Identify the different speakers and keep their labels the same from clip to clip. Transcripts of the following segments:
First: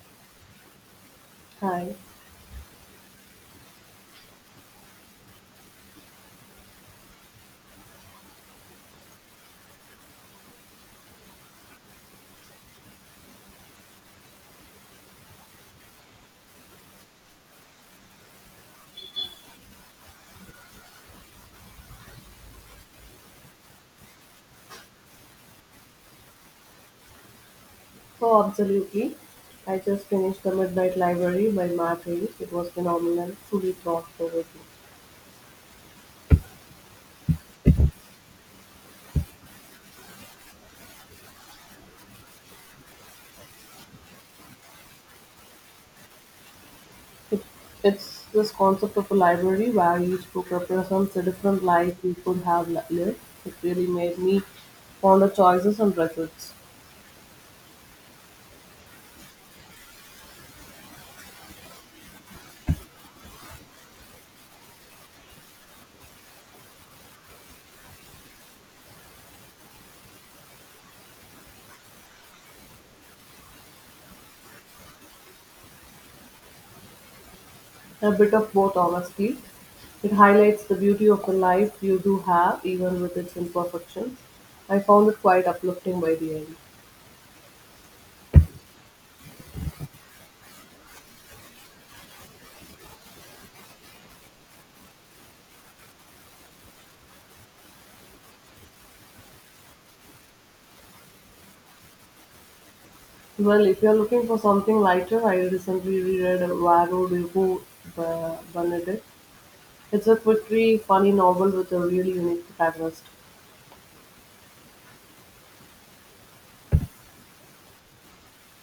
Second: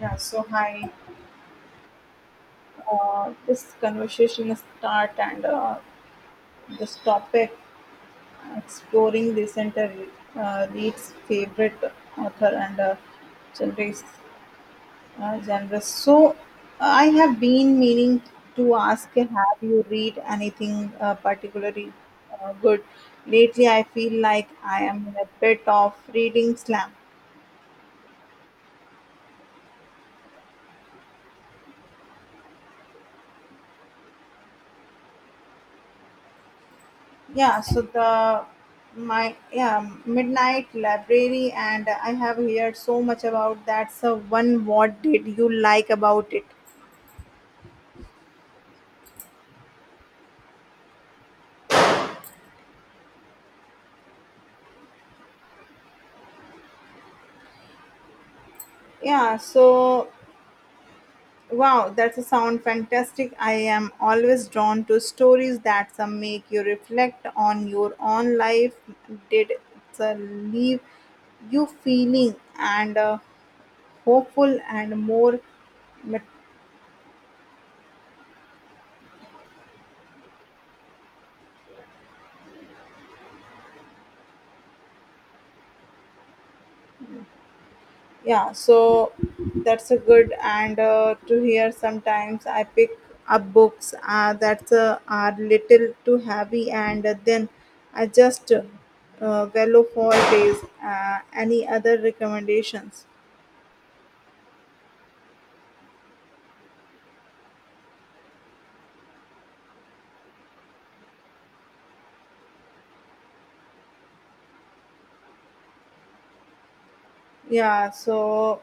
Speaker 1: Yeah, so hi.
Speaker 2: Hi.
Speaker 1: This conversation start and this topic exploring the center Reed's favorite author and genres. Genres. So I have been meaning to ask, have you read anything particularly good lately? I feel like I am in a bit of reading slump.
Speaker 2: Oh, absolutely. I just finished The Midnight Library by Matt Reeves. It was phenomenal, truly thought-provoking.
Speaker 1: Yeah, so the my yeah midnight library, and I have heard so much about that. So one, what did you like about it?
Speaker 2: It, it's this concept of a library where each book represents a different life we could have lived. It really made me ponder choices and regrets.
Speaker 1: Yeah, so wow, that's a sound fantastic. I am always drawn to stories that some make you reflect on your own life. Did it's a leave you feeling and hopeful and more.
Speaker 2: A bit of both, honestly. It highlights the beauty of the life you do have, even with its imperfections. I found it quite uplifting by the end.
Speaker 1: Yeah, so that's a good and to hear. Sometimes I pick up books that are little too heavy, and then I just bellow for days. Uh, any other recommendations?
Speaker 2: Well, if you're looking for something lighter, I recently reread Varo de Vaux by Benedict. It's a quick funny novel with a really unique protagonist.
Speaker 1: Yeah, so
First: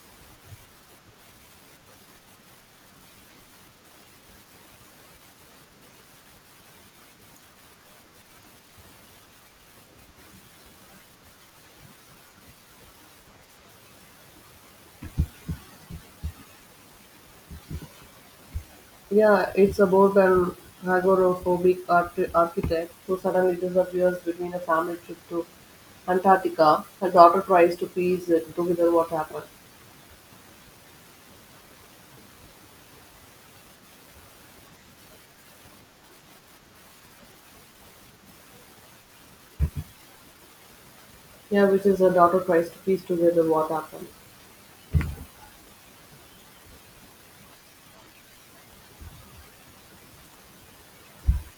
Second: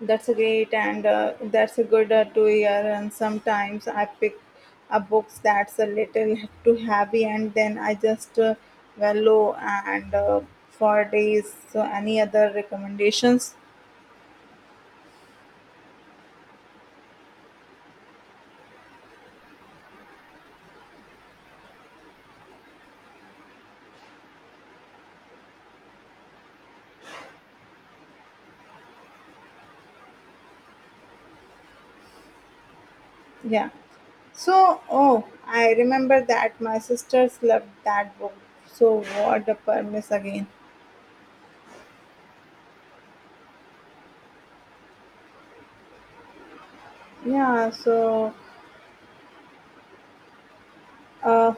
Speaker 1: That's great and that's a good to hear. And sometimes I pick up books that's a little too heavy, and then I just wallow and for days. So, any other recommendations?
Speaker 2: Yeah, it's about an agoraphobic architect who suddenly disappears between a family trip to Antarctica. Her daughter tries to piece it together what happened.
Speaker 1: Yeah. So, oh, I remember that my sisters loved that book. So, what the permiss again?
Speaker 2: Yeah, which is her daughter tries to piece together what happened.
Speaker 1: Yeah. So, uh,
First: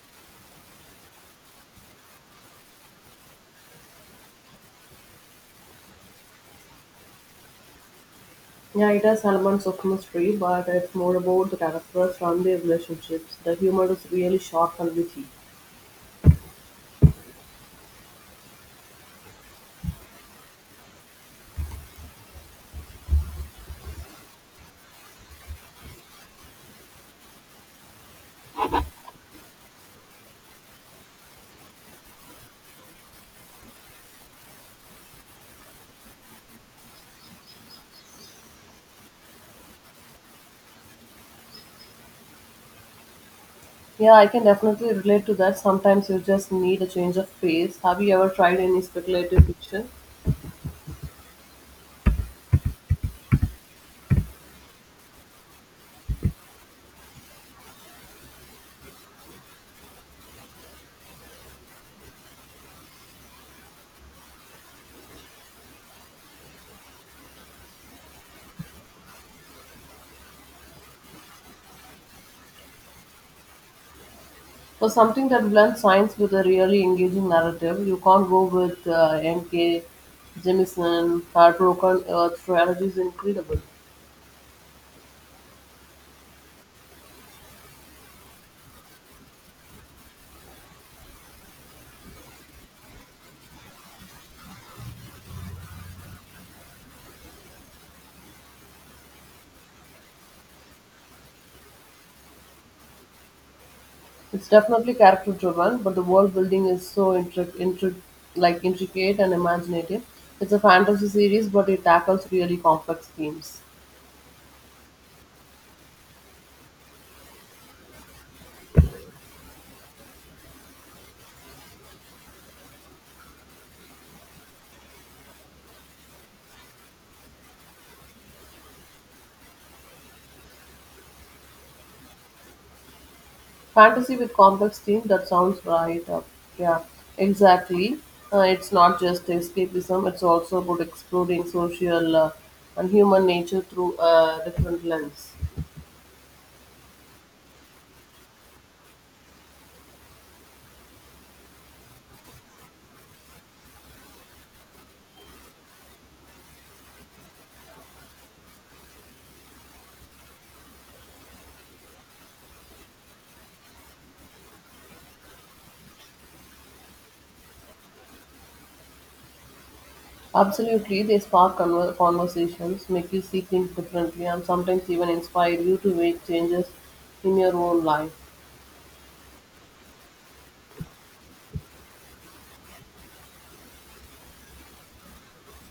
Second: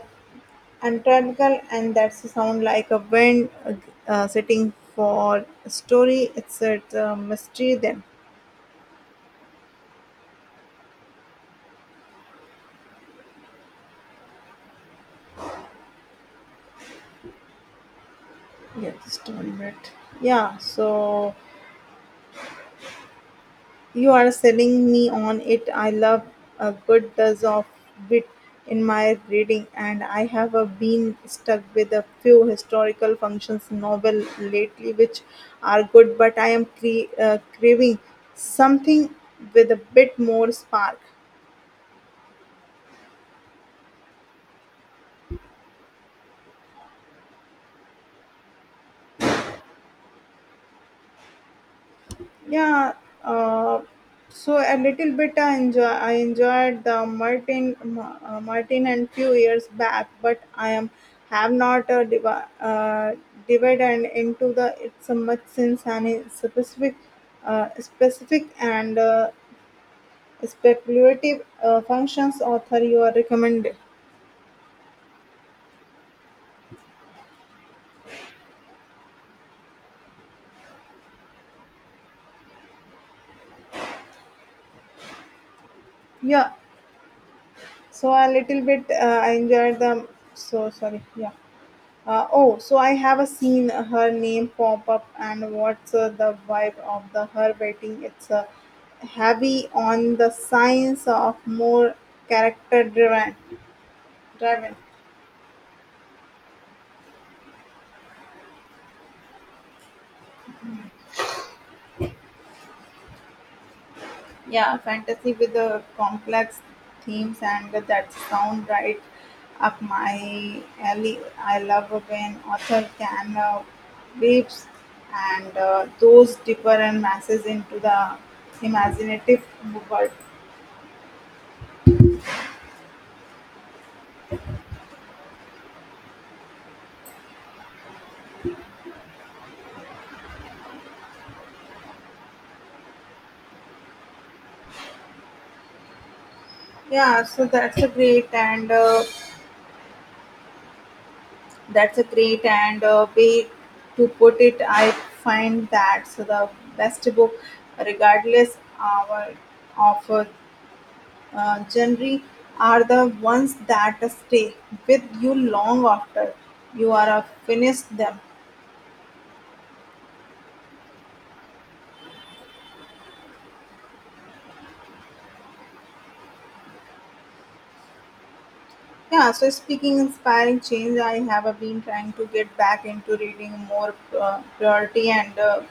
Speaker 1: Antarctica, and that's sound like a wind setting for a story. It's a mystery then.
Speaker 2: Yeah, it has elements of mystery, but it's more about the characters and their relationships. The humor is really sharp and witty.
Speaker 1: Yeah, just one minute. Yeah, so you are selling me on it. I love a good dose of wit in my reading, and I have been stuck with a few historical functions novel lately, which are good, but I am craving something with a bit more spark.
Speaker 2: Yeah, I can definitely relate to that. Sometimes you just need a change of pace. Have you ever tried any speculative fiction?
Speaker 1: Yeah, uh, so a little bit I enjoyed the Martin Martin and few years back, but I am have not divided into the it's a much since any specific and speculative functions author you are recommended.
Speaker 2: For something that blends science with a really engaging narrative? You can't go with M.K. Jemison, Heartbroken Earth trilogy is incredible.
Speaker 1: Yeah, so a little bit I enjoyed the so sorry, yeah. Oh, so I have seen her name pop up, and what's the vibe of the her waiting? It's heavy on the science of more character driven,
Speaker 2: It's
Speaker 1: driven,
Speaker 2: definitely character driven, but the world building is so like intricate and imaginative. It's a fantasy series, but it tackles really complex themes.
Speaker 1: Yeah, fantasy with the complex themes, and that sound right up my alley. I love when author can weaves and those deeper and masses into the imaginative world.
Speaker 2: Fantasy with complex themes, that sounds right up. Yeah, exactly. It's not just escapism, it's also about exploring social and human nature through a different lens.
Speaker 1: Yeah, so that's a great and way to put it. I find that so the best book, regardless our of genre, are the ones that stay with you long after you are finished them.
Speaker 2: Absolutely, they spark conversations, make you see things differently, and sometimes even inspire you to make changes in your own life.
Speaker 1: Yeah, so speaking inspiring change, I have been trying to get back into reading more priority. And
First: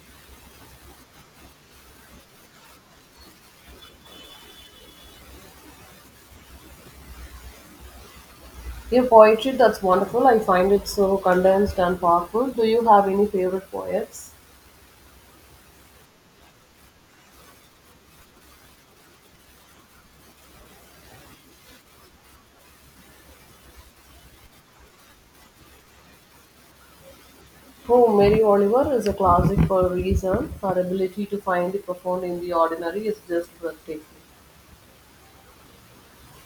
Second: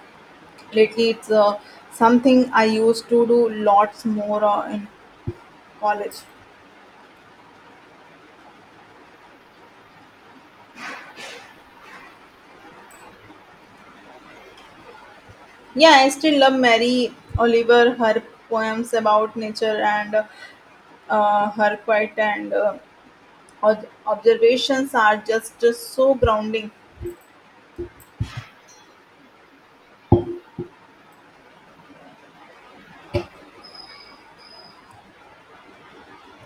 Speaker 1: lately, it's something I used to do lots more in college.
Speaker 2: Yeah, poetry, that's wonderful. I find it so condensed and powerful. Do you have any favorite poets?
Speaker 1: Yeah, I still love Mary Oliver, her poems about nature and her quiet and observations are just so grounding.
Speaker 2: Oh, Mary Oliver is a classic for a reason. Her ability to find the profound in the ordinary is just breathtaking.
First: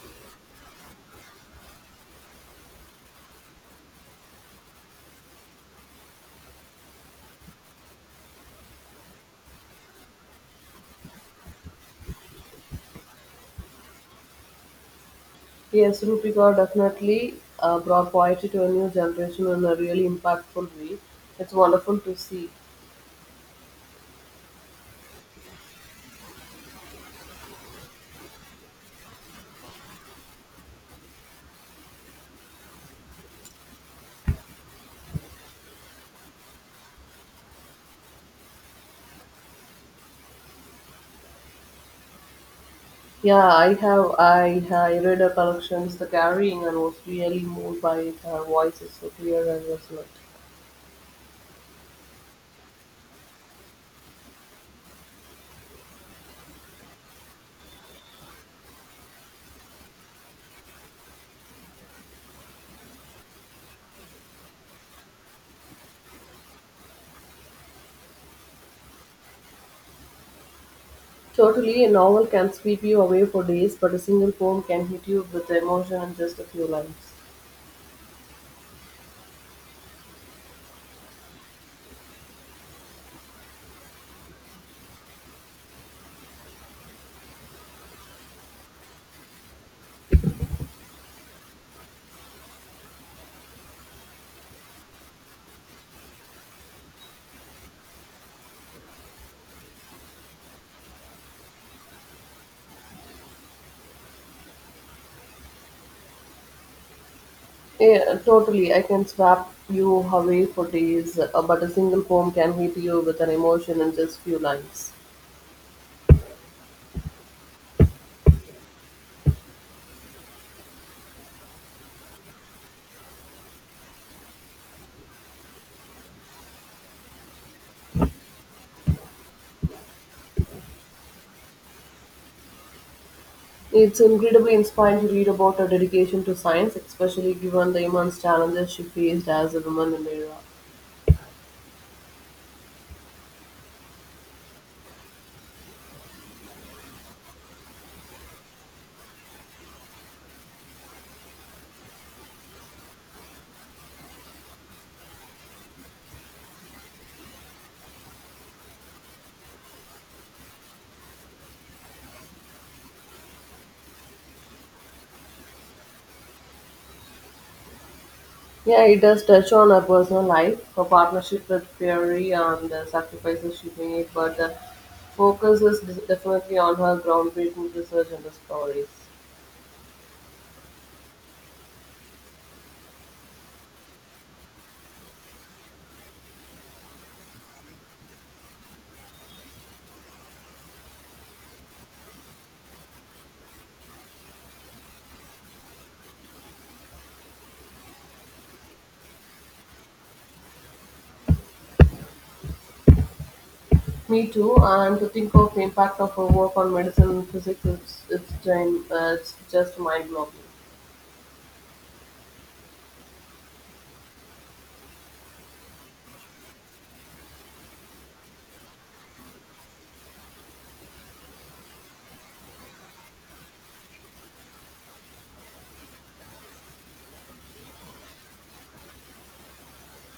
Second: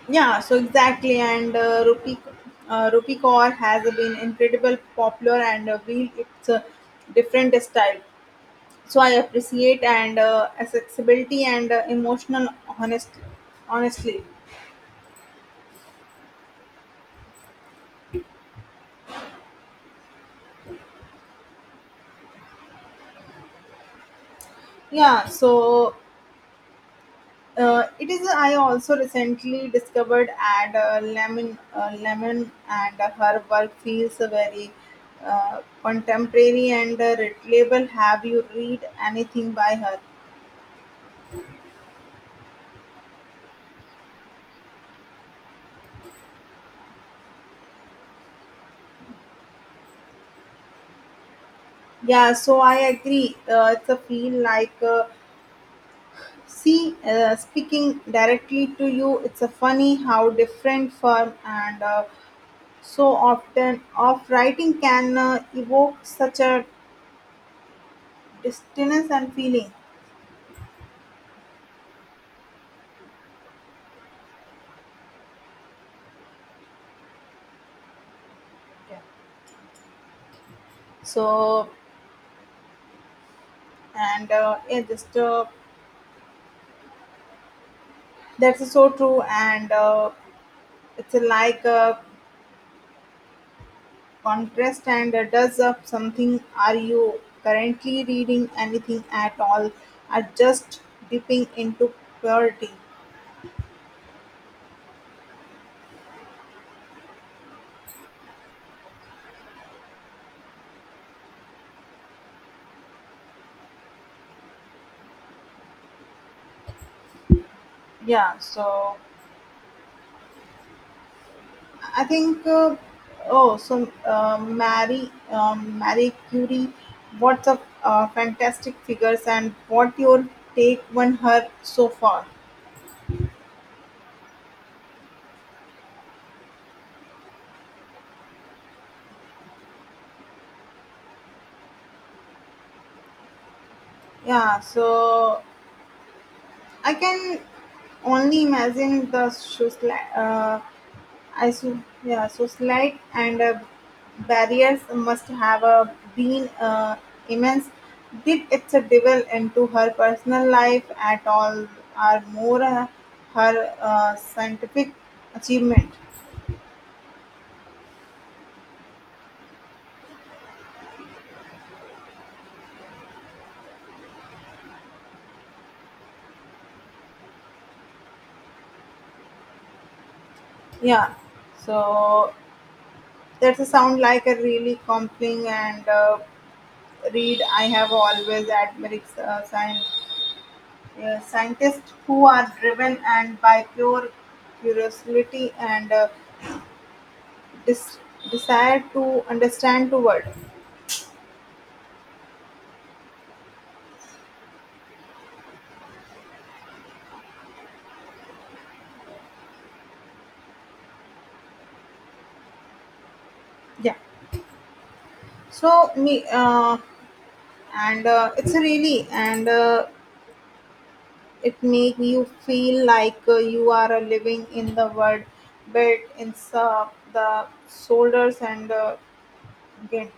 Speaker 1: Yeah, so exactly. And Rupi Kaur has been incredible popular and really it's a different style. So I appreciate and accessibility and emotional honest, honestly.
Speaker 2: Yes, Rupiga definitely brought poetry to a new generation in a really impactful way. It's wonderful to see.
Speaker 1: Yeah, so it is. I also recently discovered Lemon, and her work feels very contemporary and relatable. Have you read anything by her?
Speaker 2: Yeah, I read her collections, The Carrying, and was really moved by it. Her voice is so clear and resonant.
Speaker 1: Yeah, so I agree. It's a feel like see speaking directly to you. It's a funny how different firm and so often of writing can evoke such a distance and feeling.
Speaker 2: Totally, a novel can sweep you away for days, but a single poem can hit you with the emotion in just a few lines.
Speaker 1: Yeah. so and yeah just that's so true and it's like a contrast and does up something. Are you currently reading anything at all, are just dipping into purity?
Speaker 2: Yeah, totally. I can swap you away for days, but a single poem can hit you with an emotion in just few lines.
Speaker 1: Yeah, so I think oh, so mary Marie Curie, what's a fantastic figures. And what your take on her so far?
Speaker 2: It's incredibly inspiring to read about her dedication to science, especially given the immense challenges she faced as a woman in the era.
Speaker 1: Yeah, so I can only imagine the so slight and barriers must have been immense. Did it devil into her personal life at all, or more her scientific achievement?
Speaker 2: Yeah, it does touch on her personal life, her partnership with Fury, and the sacrifices she made, but the focus is definitely on her groundbreaking research and discoveries.
Speaker 1: Yeah, so that's a sound like a really compelling and read. I have always admired science. Scientists who are driven and by pure curiosity and dis- desire to understand the world.
Speaker 2: Me too, and to think of the impact of her work on medicine and physics, it's just mind-blowing.
Speaker 1: Yeah, so me and it's really and it make you feel like you are living in the world, but in the shoulders and again.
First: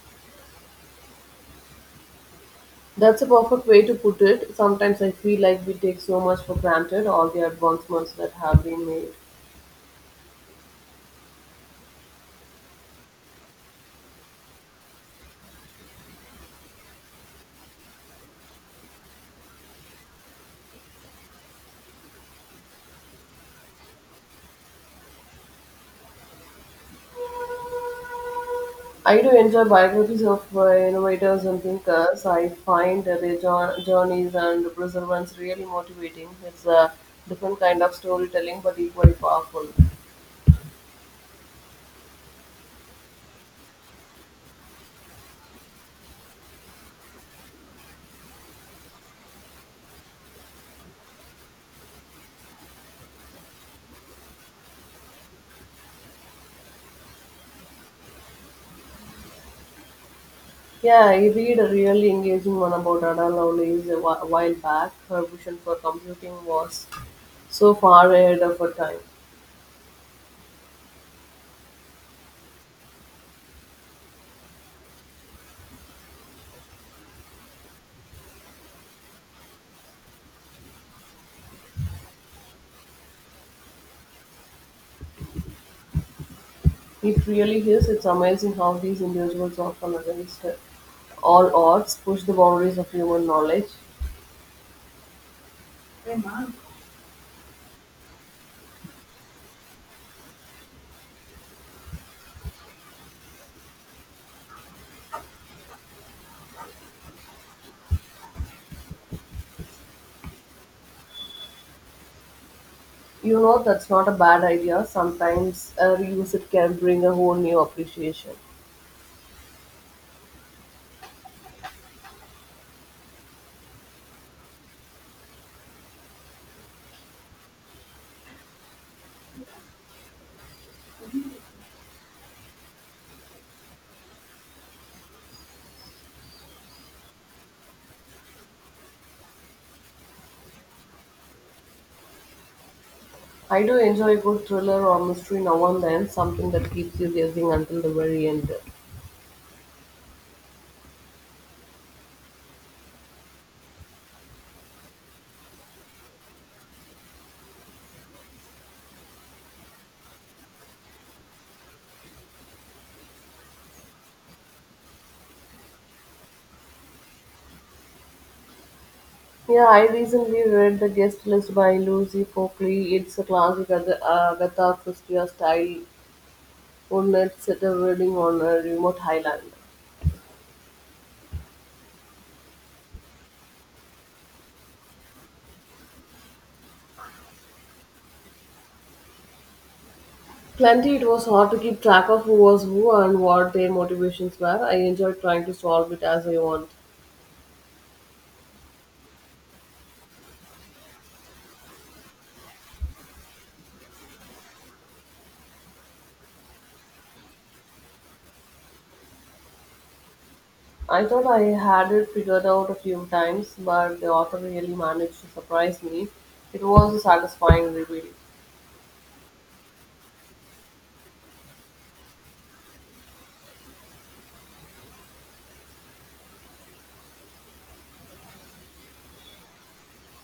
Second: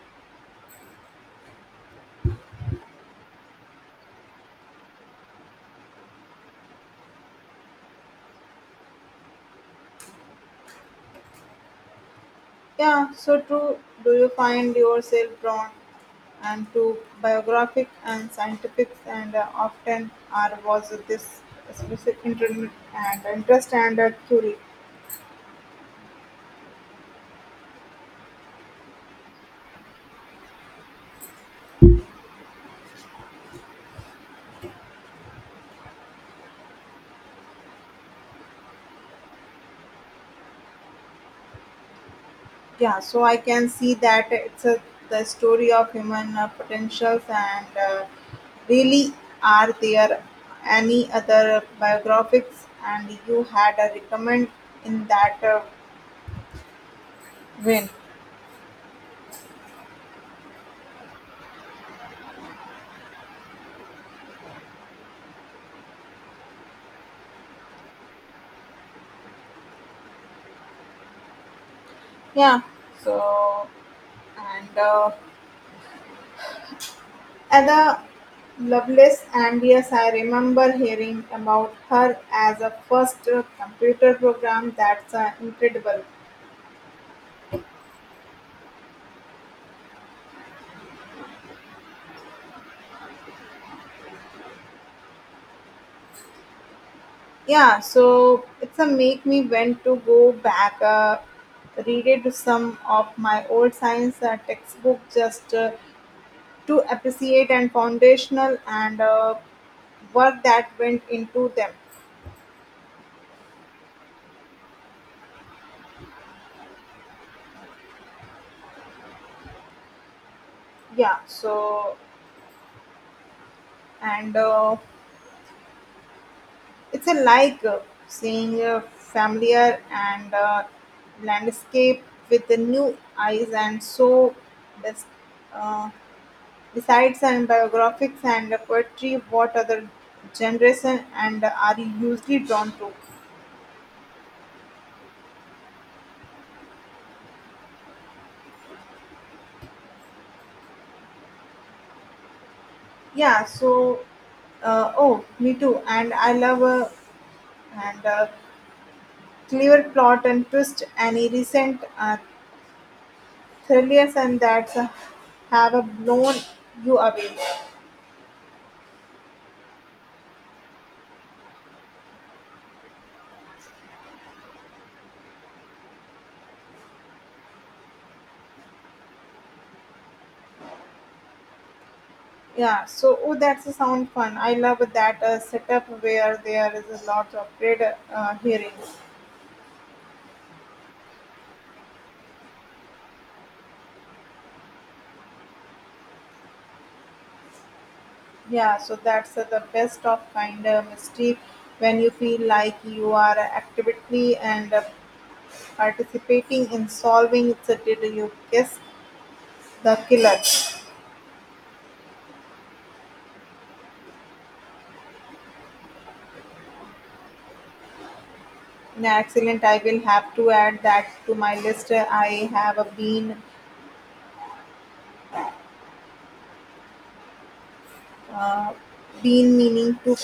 Speaker 2: That's a perfect way to put it. Sometimes I feel like we take so much for granted, all the advancements that have been made.
Speaker 1: Yeah, so true. Do you find yourself drawn and to biographic and scientific and often, are was this specific inter- and interest and curie?
Speaker 2: I do enjoy biographies of innovators and thinkers. I find that their journeys and perseverance really motivating. It's a different kind of storytelling, but equally powerful.
Speaker 1: Yeah, so I can see that it's a, the story of human potentials and really. Are there any other biographics and you had a recommend in that win?
Speaker 2: Yeah, I read a really engaging one about Ada Lovelace a while back. Her vision for computing was so far ahead of her time.
Speaker 1: Yeah, so and. Ada Lovelace and yes, I remember hearing about her as a first computer program. That's incredible.
Speaker 2: It really is. It's amazing how these individuals often against all odds push the boundaries of human knowledge.
Speaker 1: Yeah, so it's a make me want to go back, read it some of my old science textbook just to appreciate and foundational and work that went into them.
Speaker 2: You know, that's not a bad idea. Sometimes a revisit can bring a whole new appreciation.
Speaker 1: Yeah, so and It's a like seeing a familiar and landscape with the new eyes, and so bes- uh, besides and biographics and poetry, what other generation and are you usually drawn to?
Speaker 2: I do enjoy a good thriller or mystery now and then, something that keeps you guessing until the very end.
Speaker 1: Yeah, so oh, me too, and I love and clever plot and twist. Any recent thrillers and that have blown you away?
Speaker 2: Yeah, I recently read The Guest List by Lucy Pockley. It's a classic Agatha Christie style one-night sitter reading on a remote highland.
Speaker 1: Yeah, so oh, that's a sound fun. I love that setup where there is a lot of trade hearings.
Speaker 2: Plenty, it was hard to keep track of who was who and what their motivations were. I enjoyed trying to solve it as I want.
Speaker 1: Yeah, so that's the best of kind of mischief when you feel like you are actively and participating in solving it. So did you guess the killer?
Speaker 2: I thought I had it figured out a few times, but the author really managed to surprise me. It was a satisfying reveal.
Speaker 1: Yeah, excellent. I will have to add that to my list. I have Uh, been meaning to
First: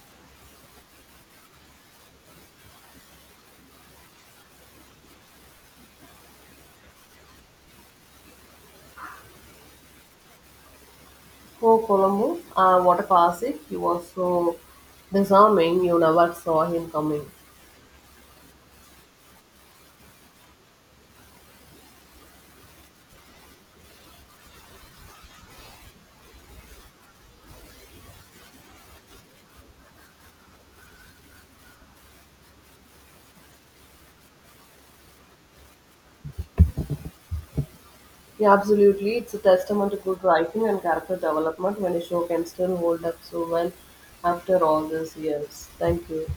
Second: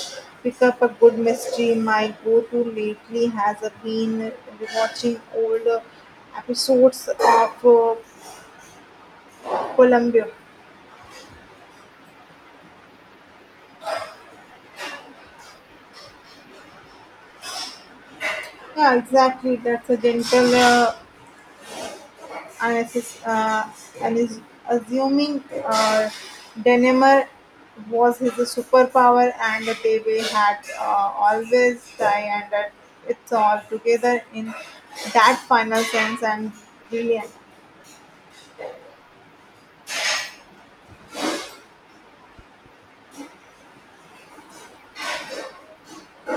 Speaker 1: pick up a good mystery. My go-to lately has been watching old episodes of Columbia.
Speaker 2: For Colombo, what a classic. He was so disarming, you never saw him coming.
Speaker 1: Yeah, exactly. That's a gentle, unassess- uh, and is assuming Denimer was his superpower, and they were had always die, and that it's all together in that final sense and brilliant.
Speaker 2: Yeah, absolutely. It's a testament to good writing and character development when a show can still hold up so well after all these years. Thank you.